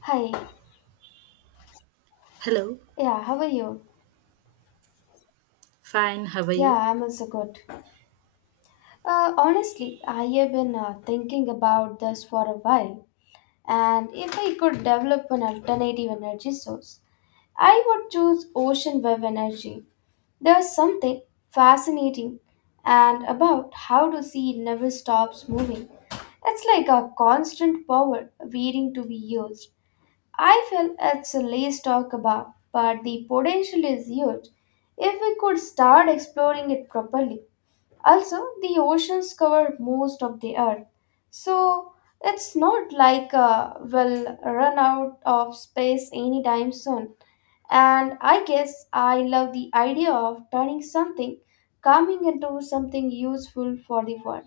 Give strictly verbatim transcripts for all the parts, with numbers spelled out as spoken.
Hi. Hello, Yeah, how are you? fine, how are Yeah, you? I'm also good. Uh, honestly, I have been uh, thinking about this for a while, and if I could develop an alternative energy source, I would choose ocean wave energy. There's something fascinating and about how the sea never stops moving. It's like a constant power waiting to be used. I feel it's less talked about, but the potential is huge if we could start exploring it properly. Also, the oceans cover most of the earth, so it's not like uh, we'll run out of space anytime soon. And I guess I love the idea of turning something calming into something useful for the world.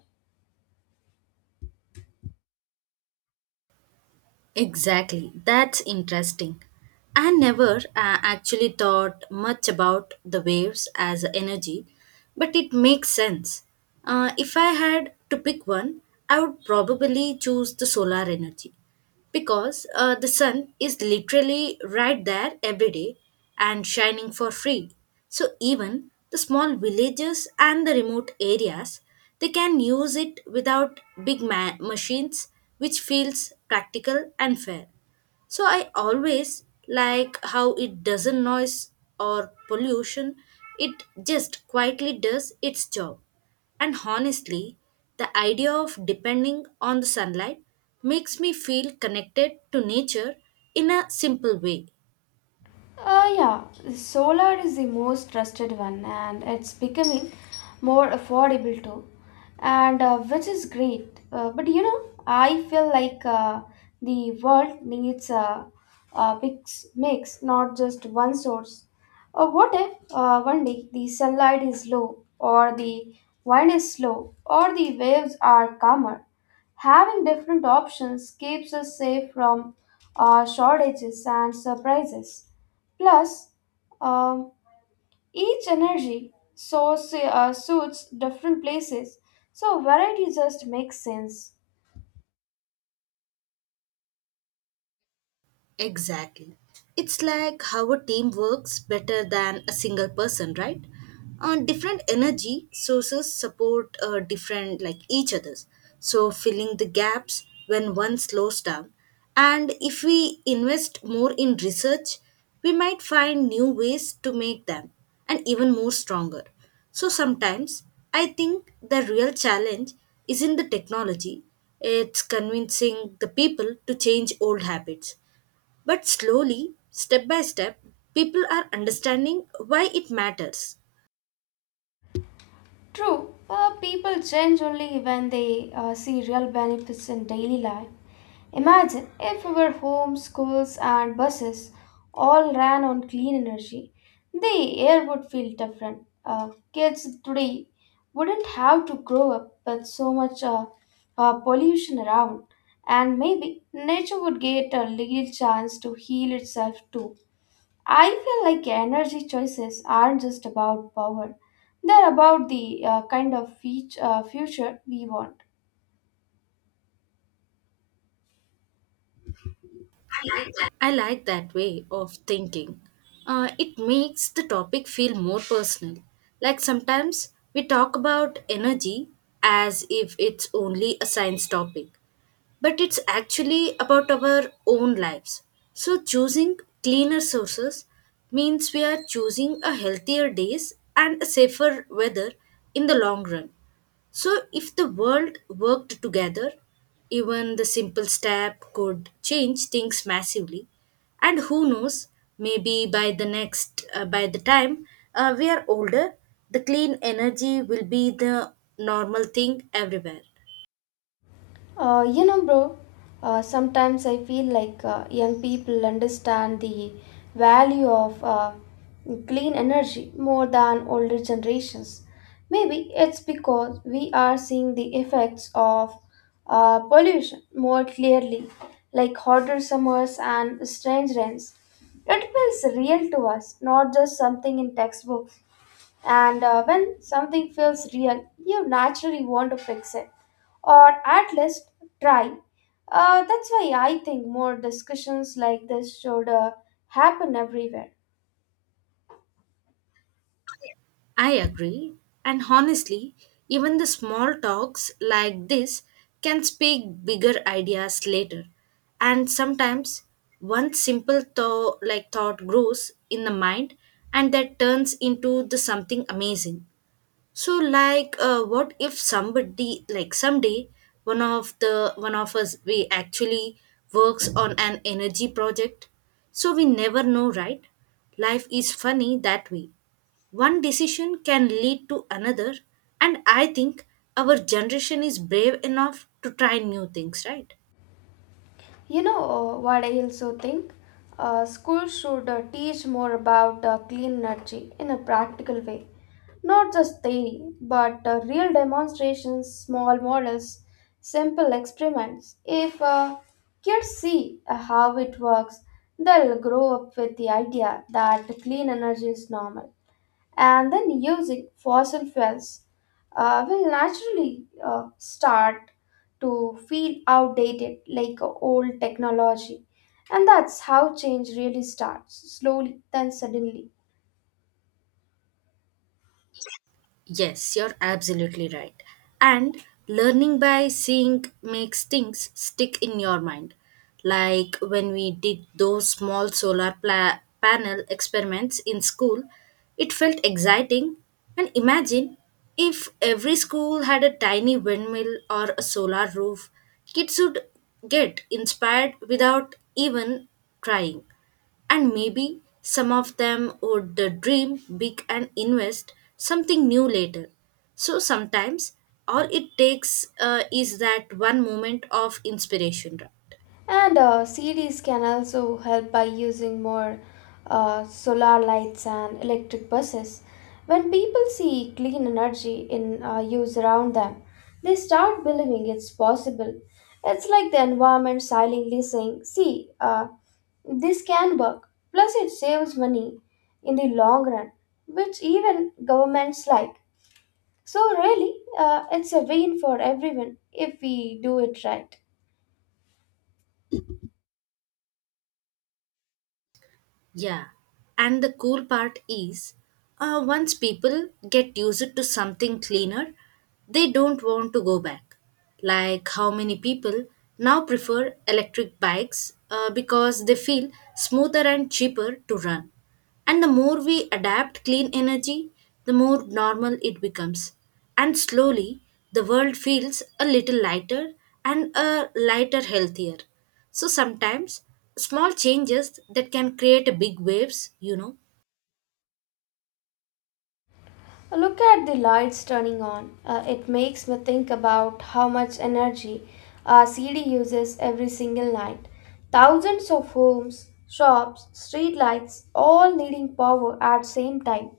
Exactly, that's interesting. I never uh, actually thought much about the waves as energy, but it makes sense. Uh, if I had to pick one, I would probably choose the solar energy because uh, the sun is literally right there every day and shining for free. So even the small villages and the remote areas, they can use it without big ma- machines, which feels practical and fair. So I always like how it doesn't noise or pollution, it just quietly does its job. And honestly, the idea of depending on the sunlight makes me feel connected to nature in a simple way. Uh, yeah, solar is the most trusted one and it's becoming more affordable too, and uh, which is great. Uh, but you know, I feel like uh, the world needs a, a mix, mix, not just one source. Uh, what if uh, one day the sunlight is low, or the wind is slow, or the waves are calmer? Having different options keeps us safe from uh, shortages and surprises. Plus, um, each energy source uh, suits different places, so variety just makes sense. Exactly. It's like how a team works better than a single person, right? Uh, different energy sources support uh, different, like each other's. So, filling the gaps when one slows down. And if we invest more in research, we might find new ways to make them and even more stronger. So, sometimes I think the real challenge is in the technology, it's convincing the people to change old habits. But slowly, step by step, people are understanding why it matters. True, uh, people change only when they uh, see real benefits in daily life. Imagine if our homes, schools, and buses all ran on clean energy. The air would feel different. Uh, kids today wouldn't have to grow up with so much uh, uh, pollution around, and maybe nature would get a little chance to heal itself too. I feel like energy choices aren't just about power, they're about the uh, kind of feat- uh, future we want. I like that way of thinking. Uh, it makes the topic feel more personal. Like sometimes we talk about energy as if it's only a science topic, but it's actually about our own lives. So choosing cleaner sources means we are choosing a healthier days and a safer weather in the long run. So, if the world worked together, even the simple step could change things massively. And who knows, maybe by the next, uh, by the time uh, we are older, the clean energy will be the normal thing everywhere. Uh, you know, bro, uh, sometimes I feel like uh, young people understand the value of uh, clean energy more than older generations. Maybe it's because we are seeing the effects of uh, pollution more clearly, like hotter summers and strange rains. It feels real to us, not just something in textbooks. And uh, when something feels real, you naturally want to fix it or at least try. Uh, that's why I think more discussions like this should uh, happen everywhere. I agree. And honestly, even the small talks like this can speak bigger ideas later. And sometimes one simple thought like thought grows in the mind and that turns into the something amazing. So like uh, what if somebody like someday one of the one of us we actually works on an energy project, so we never know, right? Life is funny that way. One decision can lead to another, and I think our generation is brave enough to try new things, right? You know uh, what I also think? Uh, schools should uh, teach more about uh, clean energy in a practical way. Not just theory, but uh, real demonstrations, small models, simple experiments. If uh, kids see uh, how it works, they'll grow up with the idea that clean energy is normal and then using fossil fuels uh, will naturally uh, start to feel outdated like a old technology. And that's how change really starts slowly, then suddenly. Yes, you're absolutely right. And learning by seeing makes things stick in your mind. Like when we did those small solar pla- panel experiments in school, it felt exciting. And imagine if every school had a tiny windmill or a solar roof, kids would get inspired without even trying. And maybe some of them would uh, dream big and invest something new later. So sometimes all it takes uh, is that one moment of inspiration, right? And uh, cities can also help by using more uh, solar lights and electric buses. When people see clean energy in uh, use around them, they start believing it's possible. It's like the environment silently saying, see, uh, this can work. Plus, it saves money in the long run, which even governments like. So, really, uh, it's a win for everyone if we do it right. Yeah. And the cool part is, uh, once people get used to something cleaner, they don't want to go back. Like how many people now prefer electric bikes uh, because they feel smoother and cheaper to run. And the more we adapt clean energy, the more normal it becomes. And slowly, the world feels a little lighter and a lighter, healthier. So sometimes, small changes that can create a big waves, you know. Look at the lights turning on. Uh, it makes me think about how much energy a city uses every single night. Thousands of homes, shops, street lights, all needing power at same time.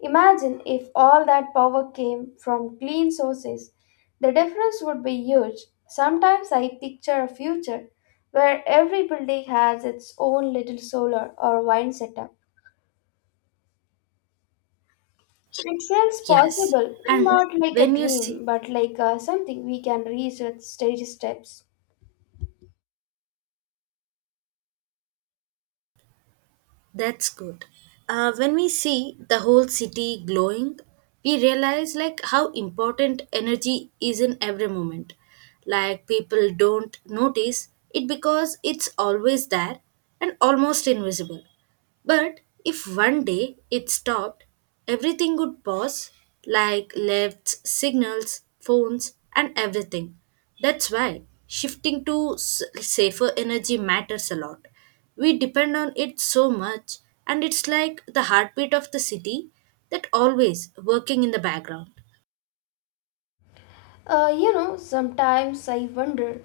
Imagine if all that power came from clean sources. The difference would be huge. Sometimes I picture a future where every building has its own little solar or wind setup. It feels Yes. possible, And not like a when you see, dream, but like uh, something we can reach with steady steps. that's good. Uh, when we see the whole city glowing, we realize like how important energy is in every moment. Like people don't notice it because it's always there and almost invisible. But if one day it stopped, everything would pause, like lifts, signals, phones, and everything. That's why shifting to s- safer energy matters a lot. We depend on it so much, and it's like the heartbeat of the city that always working in the background. Uh, you know, sometimes I wonder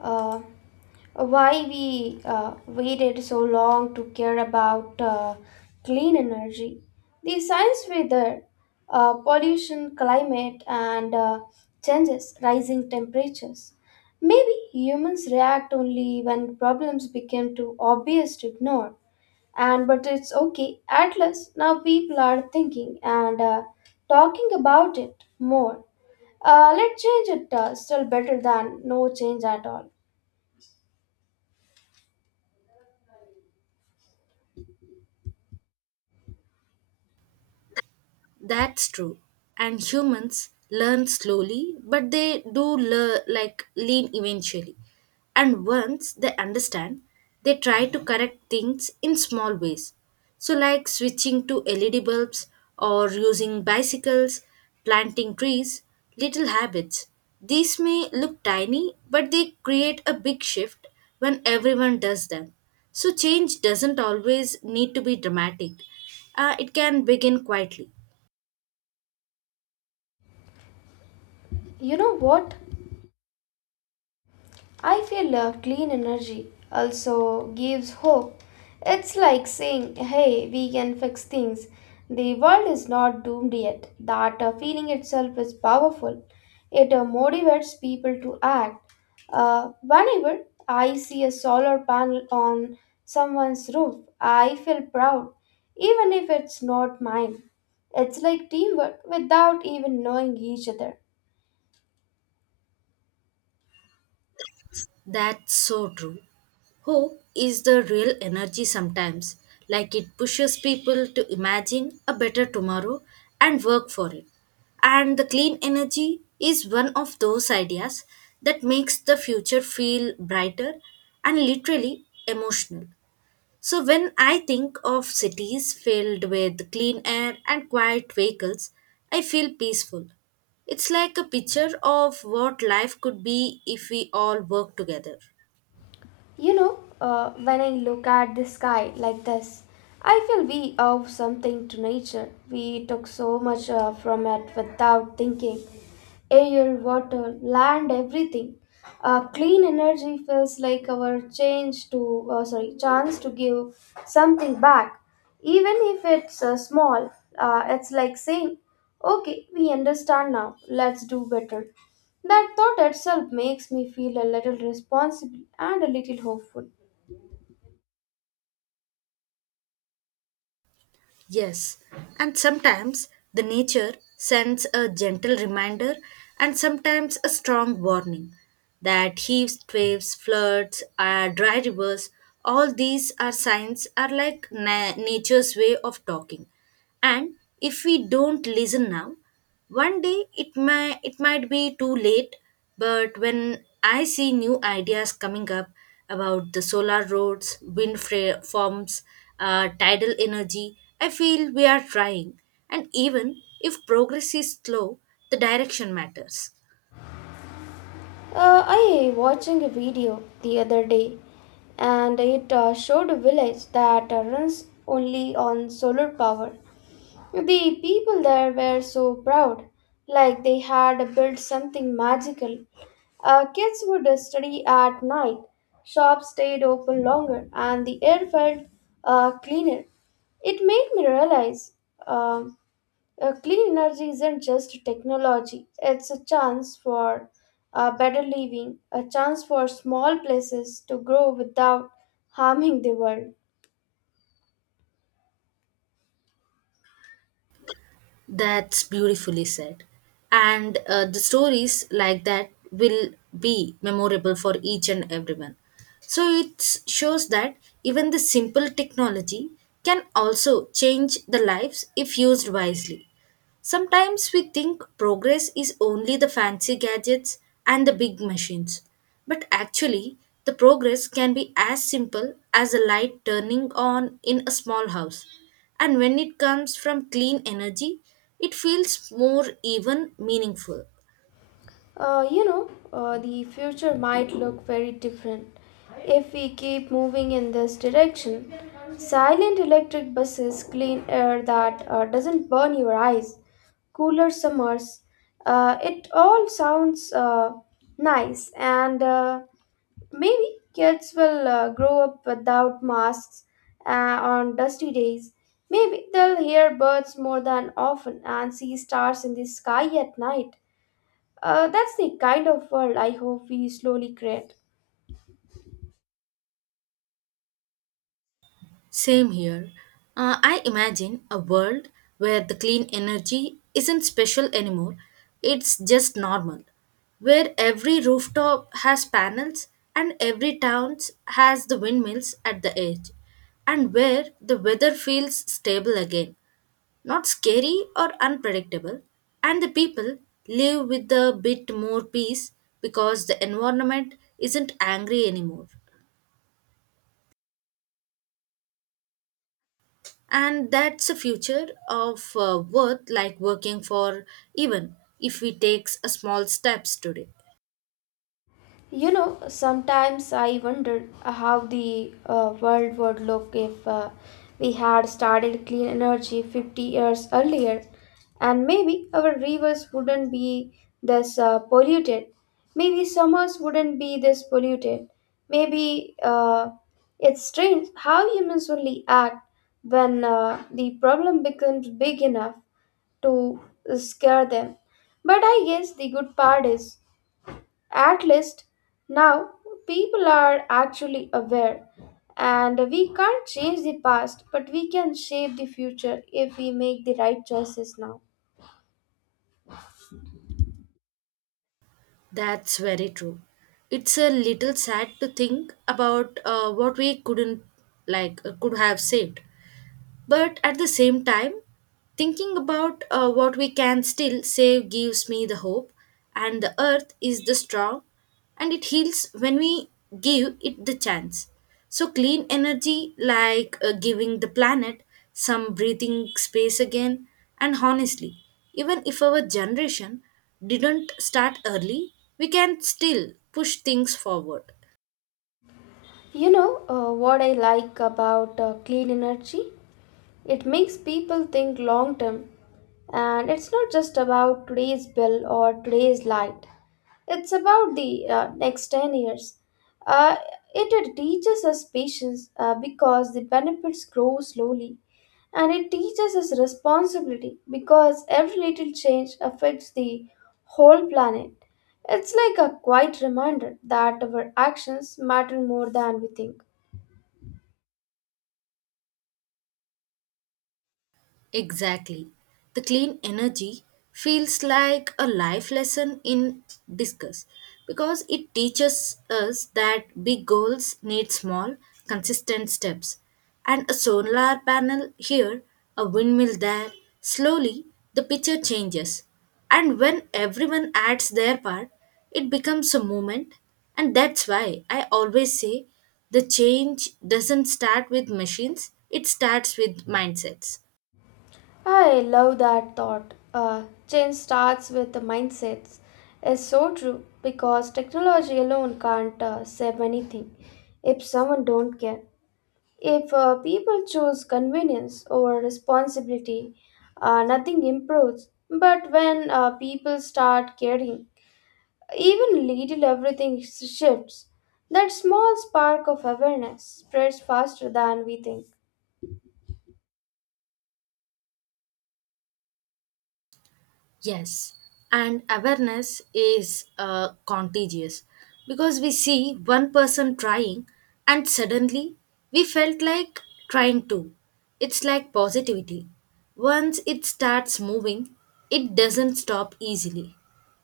uh, why we uh, waited so long to care about uh, clean energy. The science weather, uh, pollution, climate, and uh, changes, rising temperatures. Maybe humans react only when problems become too obvious to ignore. And but it's okay, at least now people are thinking and uh, talking about it more. Uh, let's change it, uh, still better than no change at all. That's true. And humans learn slowly, but they do learn, like lean eventually. And once they understand, they try to correct things in small ways. So, like switching to L E D bulbs or using bicycles, planting trees, little habits. These may look tiny, but they create a big shift when everyone does them. So, change doesn't always need to be dramatic. Uh, it can begin quietly. You know what, I feel uh, clean energy also gives hope. It's like saying, hey, we can fix things. The world is not doomed yet. That uh, feeling itself is powerful. It uh, motivates people to act. Uh, whenever I see a solar panel on someone's roof, I feel proud, even if it's not mine. It's like teamwork without even knowing each other. That's so true. Hope is the real energy sometimes, like it pushes people to imagine a better tomorrow and work for it. And the clean energy is one of those ideas that makes the future feel brighter and literally emotional. So, when I think of cities filled with clean air and quiet vehicles, I feel peaceful. It's like a picture of what life could be if we all work together. You know, uh, when I look at the sky like this, I feel we owe something to nature. We took so much uh, from it without thinking. Air, water, land, everything. Uh, clean energy feels like our change to, uh, sorry, chance to give something back, even if it's uh, small. Uh, it's like saying, "Okay, we understand now. Let's do better." That thought itself makes me feel a little responsible and a little hopeful. Yes, and sometimes the nature sends a gentle reminder and sometimes a strong warning, that heaves, waves, floods, uh, dry rivers, all these are signs are like na- nature's way of talking. And if we don't listen now, one day it may it might be too late, but when I see new ideas coming up about the solar roads, wind fra- farms, uh, tidal energy, I feel we are trying. And even if progress is slow, the direction matters. Uh, I watching a video the other day, and it uh, showed a village that uh, runs only on solar power. The people there were so proud, like they had built something magical. Uh, kids would study at night, shops stayed open longer, and the air felt uh, cleaner. It made me realize. um Uh, clean energy isn't just technology, it's a chance for uh, better living, a chance for small places to grow without harming the world. That's beautifully said. And uh, the stories like that will be memorable for each and everyone. So it shows that even the simple technology can also change the lives if used wisely. Sometimes we think progress is only the fancy gadgets and the big machines, but actually, the progress can be as simple as a light turning on in a small house. And when it comes from clean energy, it feels more even meaningful. Uh, you know, uh, the future might look very different if we keep moving in this direction. Silent electric buses, clean air that uh, doesn't burn your eyes, cooler summers. Uh, it all sounds uh, nice and uh, maybe kids will uh, grow up without masks uh, on dusty days. Maybe they'll hear birds more than often and see stars in the sky at night. Uh, that's the kind of world I hope we slowly create. Same here. Uh, I imagine a world where the clean energy isn't special anymore, it's just normal. Where every rooftop has panels and every town has the windmills at the edge, and where the weather feels stable again, not scary or unpredictable, and the people live with a bit more peace because the environment isn't angry anymore. And that's a future of uh, worth like working for, even if we takes a small steps today. You know, sometimes I wondered how the uh, world would look if uh, we had started clean energy fifty years earlier, and maybe our rivers wouldn't be this uh, polluted. Maybe summers wouldn't be this polluted. Maybe uh, it's strange how humans only act when uh, the problem becomes big enough to scare them. But I guess the good part is at least now people are actually aware, and we can't change the past, but we can shape the future if we make the right choices now. That's very true. It's a little sad to think about uh, what we couldn't, like, uh, could have saved. But at the same time, thinking about uh, what we can still save gives me the hope, and the earth is the strong, and it heals when we give it the chance. So, clean energy, like uh, giving the planet some breathing space again, and honestly, even if our generation didn't start early, we can still push things forward. You know uh, what I like about uh, clean energy? It makes people think long term, and it's not just about today's bill or today's light. It's about the uh, next ten years. Uh, it, it teaches us patience uh, because the benefits grow slowly. And it teaches us responsibility because every little change affects the whole planet. It's like a quiet reminder that our actions matter more than we think. Exactly. The clean energy feels like a life lesson in discuss, because it teaches us that big goals need small, consistent steps. And a solar panel here, a windmill there, slowly the picture changes. And when everyone adds their part, it becomes a movement. And that's why I always say the change doesn't start with machines, it starts with mindsets. I love that thought. Uh, change starts with the mindsets. It's so true because technology alone can't uh, save anything if someone don't care. If uh, people choose convenience over responsibility, uh, nothing improves. But when uh, people start caring, even little everything shifts. That small spark of awareness spreads faster than we think. Yes, and awareness is uh, contagious, because we see one person trying and suddenly we felt like trying too. It's like positivity. Once it starts moving, it doesn't stop easily.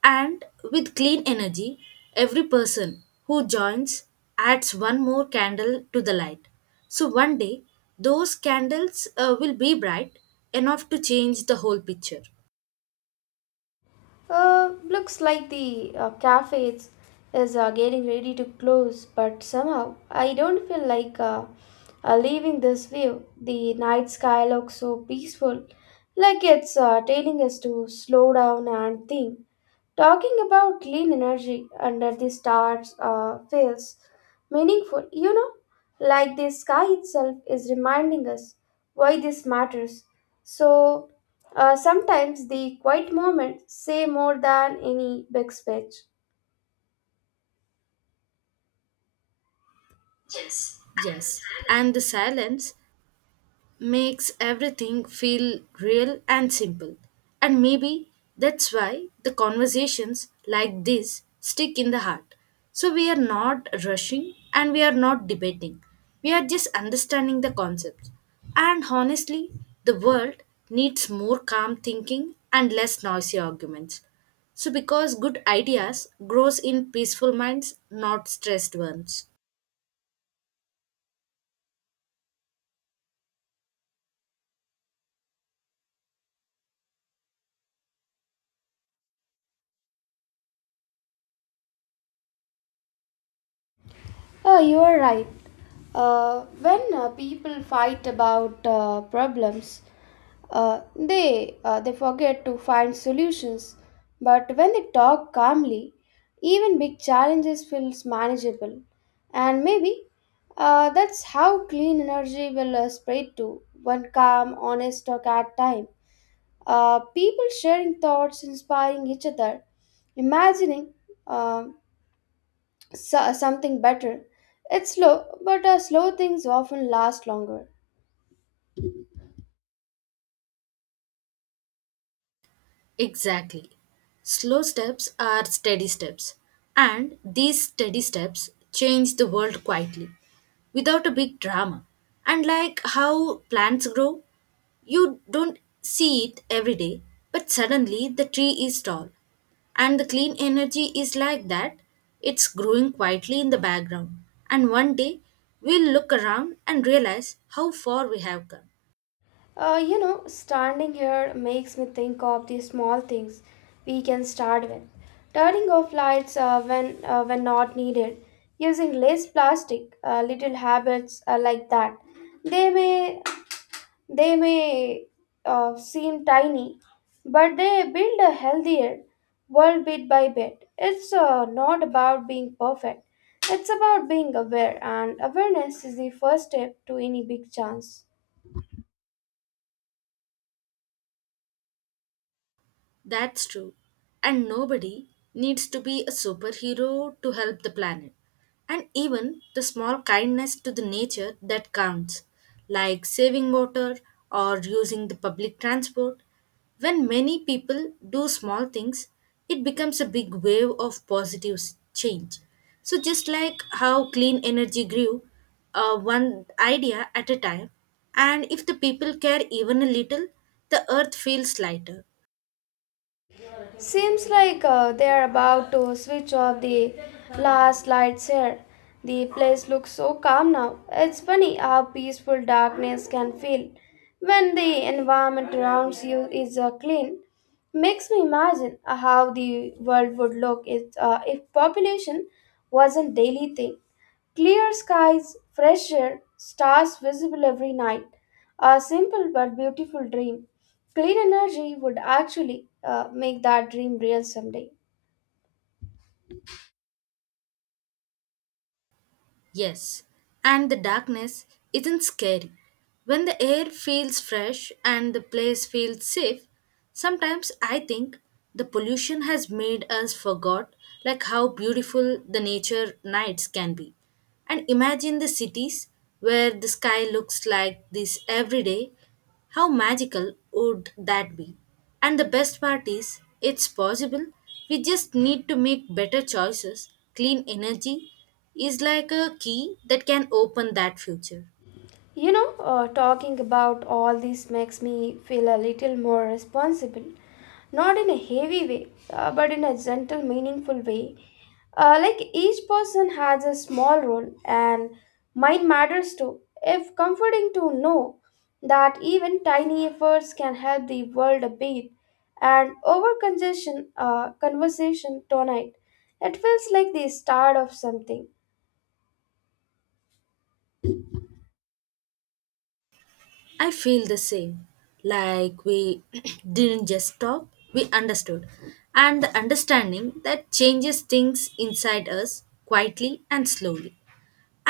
And with clean energy, every person who joins adds one more candle to the light. So one day, those candles uh, will be bright enough to change the whole picture. Uh, looks like the uh, cafe is, is uh, getting ready to close, but somehow I don't feel like uh, uh, leaving this view. The night sky looks so peaceful, like it's uh, telling us to slow down and think. Talking about clean energy under the stars uh, feels meaningful, you know, like the sky itself is reminding us why this matters. So uh, sometimes the quiet moments say more than any big speech. Yes, and the silence makes everything feel real and simple. And maybe that's why the conversations like this stick in the heart. So we are not rushing and we are not debating. We are just understanding the concept. And honestly, the world needs more calm thinking and less noisy arguments. So because good ideas grows in peaceful minds, not stressed ones. Oh, you are right. Uh, when uh, people fight about uh, problems, uh, they uh, they forget to find solutions. But when they talk calmly, even big challenges feels manageable. And maybe uh, that's how clean energy will uh, spread to one calm, honest talk at time. Uh, people sharing thoughts, inspiring each other, imagining uh, so- something better. It's slow, but uh, slow things often last longer. Exactly. Slow steps are steady steps, and these steady steps change the world quietly without a big drama. And like how plants grow, you don't see it every day, but suddenly the tree is tall. And the clean energy is like that, it's growing quietly in the background. And one day we'll look around and realize how far we have come. Uh, you know, standing here makes me think of the small things we can start with. Turning off lights uh, when uh, when not needed, using less plastic, uh, little habits uh, like that. They may They may uh, seem tiny, but they build a healthier world bit by bit. It's uh, not about being perfect, it's about being aware, and awareness is the first step to any big chance. That's true. And nobody needs to be a superhero to help the planet. And even the small kindness to the nature that counts, like saving water or using the public transport. When many people do small things, it becomes a big wave of positive s- change. So, just like how clean energy grew, uh, one idea at a time, and if the people care even a little, the earth feels lighter. Seems like uh, they are about to switch off the last lights here. The place looks so calm now. It's funny how peaceful darkness can feel when the environment around you is uh, clean. Makes me imagine how the world would look if, uh, if population was a daily thing. Clear skies, fresh air, stars visible every night. A simple but beautiful dream. Clean energy would actually uh, make that dream real someday. Yes, and the darkness isn't scary. When the air feels fresh and the place feels safe, sometimes I think the pollution has made us forgot like how beautiful the nature nights can be. And imagine the cities where the sky looks like this every day, how magical would that be? And the best part is, it's possible. We just need to make better choices. Clean energy is like a key that can open that future. You know, uh, talking about all this makes me feel a little more responsible. Not in a heavy way, uh, but in a gentle, meaningful way. Uh, like each person has a small role, and mine matters too. If comforting to know that even tiny efforts can help the world a bit, and over congestion, uh, conversation tonight, it feels like the start of something. I feel the same. Like we didn't just talk, we understood. And the understanding that changes things inside us quietly and slowly.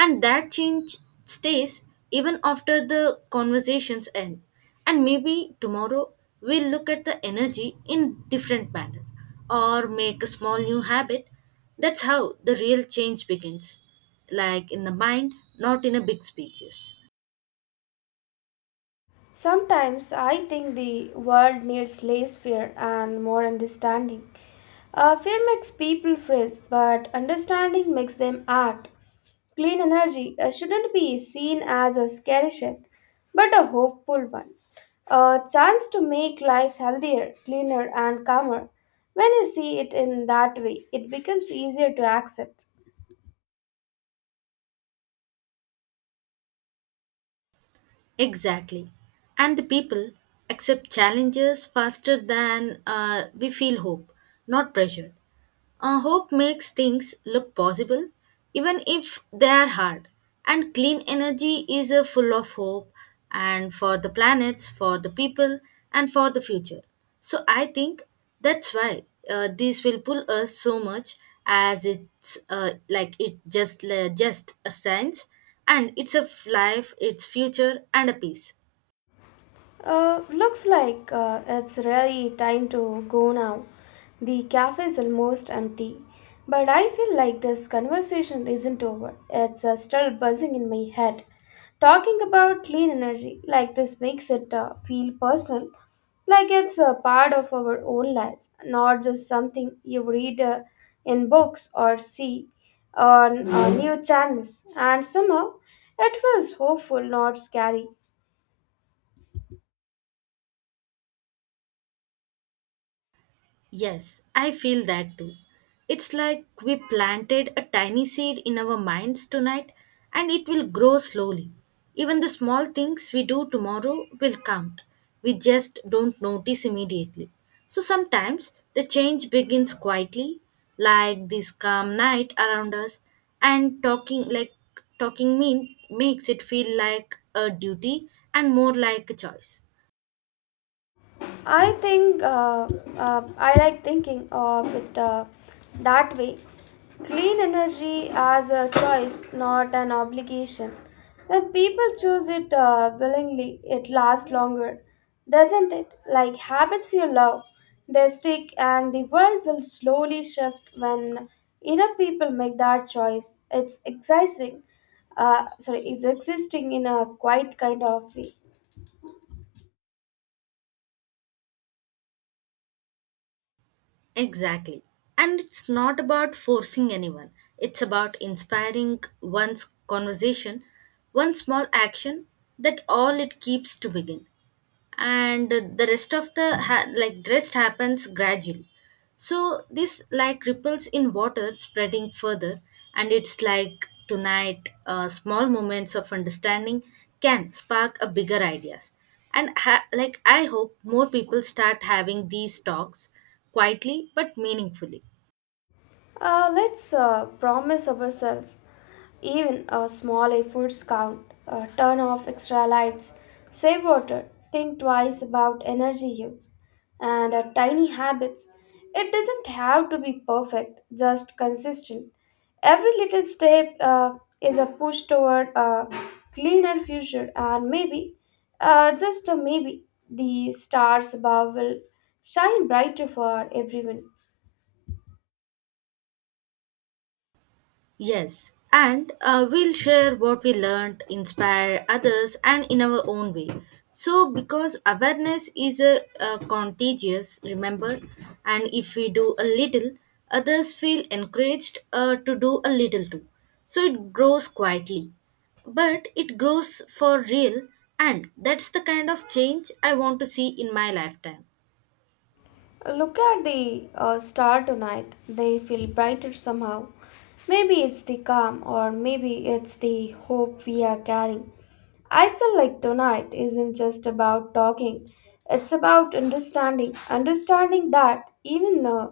And that change stays even after the conversations end. And maybe tomorrow we'll look at the energy in different manner, or make a small new habit. That's how the real change begins, like in the mind, not in a big speeches. Sometimes I think the world needs less fear and more understanding. Uh, fear makes people freeze, but understanding makes them act. Clean energy uh, shouldn't be seen as a scary shit, but a hopeful one. A chance to make life healthier, cleaner, and calmer. When you see it in that way, it becomes easier to accept. Exactly. And the people accept challenges faster than uh, we feel hope, not pressure. Uh, hope makes things look possible, even if they are hard. And clean energy is a full of hope, and for the planets, for the people, and for the future. So I think that's why uh, this will pull us so much, as it's uh, like it just uh, just a science, and it's a life, it's future, and a peace. Uh, looks like uh, it's really time to go now. The cafe is almost empty, but I feel like this conversation isn't over. It's uh, still buzzing in my head. Talking about clean energy like this makes it uh, feel personal, like it's a part of our own lives, not just something you read uh, in books or see on uh, new channels. And somehow it feels hopeful, not scary. Yes, I feel that too. It's like we planted a tiny seed in our minds tonight and it will grow slowly. Even the small things we do tomorrow will count. We just don't notice immediately. So sometimes the change begins quietly, like this calm night around us, and talking like talking mean makes it feel like a duty and more like a choice. I think uh, uh, I like thinking of it uh, that way. Clean energy as a choice, not an obligation. When people choose it uh, willingly, it lasts longer, doesn't it? Like habits you love, they stick, and the world will slowly shift when enough people make that choice. It's exciting. Uh, sorry, it's existing in a quite kind of way. Exactly. And it's not about forcing anyone, it's about inspiring one's conversation, one small action that all it keeps to begin. And the rest of the ha- like rest happens gradually. So this like ripples in water spreading further. And it's like tonight, uh, small moments of understanding can spark a bigger ideas. And ha- like I hope more people start having these talks, quietly but meaningfully. Uh, let's uh, promise ourselves. Even uh, small efforts count. Uh, turn off extra lights, save water, think twice about energy use, and uh, tiny habits. It doesn't have to be perfect, just consistent. Every little step uh, is a push toward a cleaner future, and maybe, uh, just uh, maybe, the stars above will shine brighter for everyone. Yes, and uh, we'll share what we learned, inspire others, and in our own way. So, because awareness is a, a contagious, remember, and if we do a little, others feel encouraged uh, to do a little too. So, it grows quietly, but it grows for real, and that's the kind of change I want to see in my lifetime. Look at the uh, star tonight. They feel brighter somehow. Maybe it's the calm, or maybe it's the hope we are carrying. I feel like tonight isn't just about talking, it's about understanding. Understanding that even uh,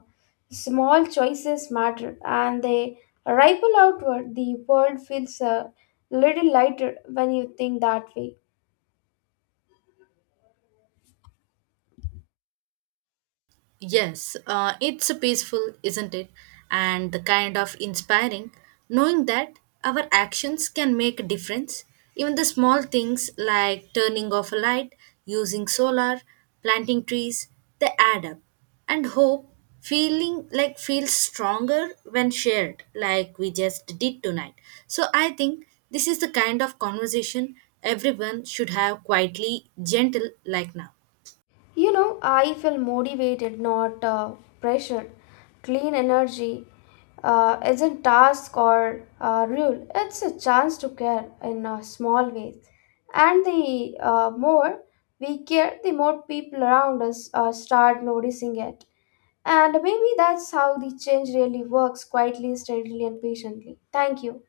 small choices matter and they ripple outward. The world feels a little lighter when you think that way. Yes, uh, it's a peaceful, isn't it? And the kind of inspiring, knowing that our actions can make a difference. Even the small things like turning off a light, using solar, planting trees, they add up. And hope feeling like feels stronger when shared, like we just did tonight. So I think this is the kind of conversation everyone should have quietly gentle like now. You know, I feel motivated, not uh, pressured. Clean energy uh, isn't task or uh, rule. It's a chance to care in uh, small ways. And the uh, more we care, the more people around us uh, start noticing it. And maybe that's how the change really works quietly, steadily, and patiently. Thank you.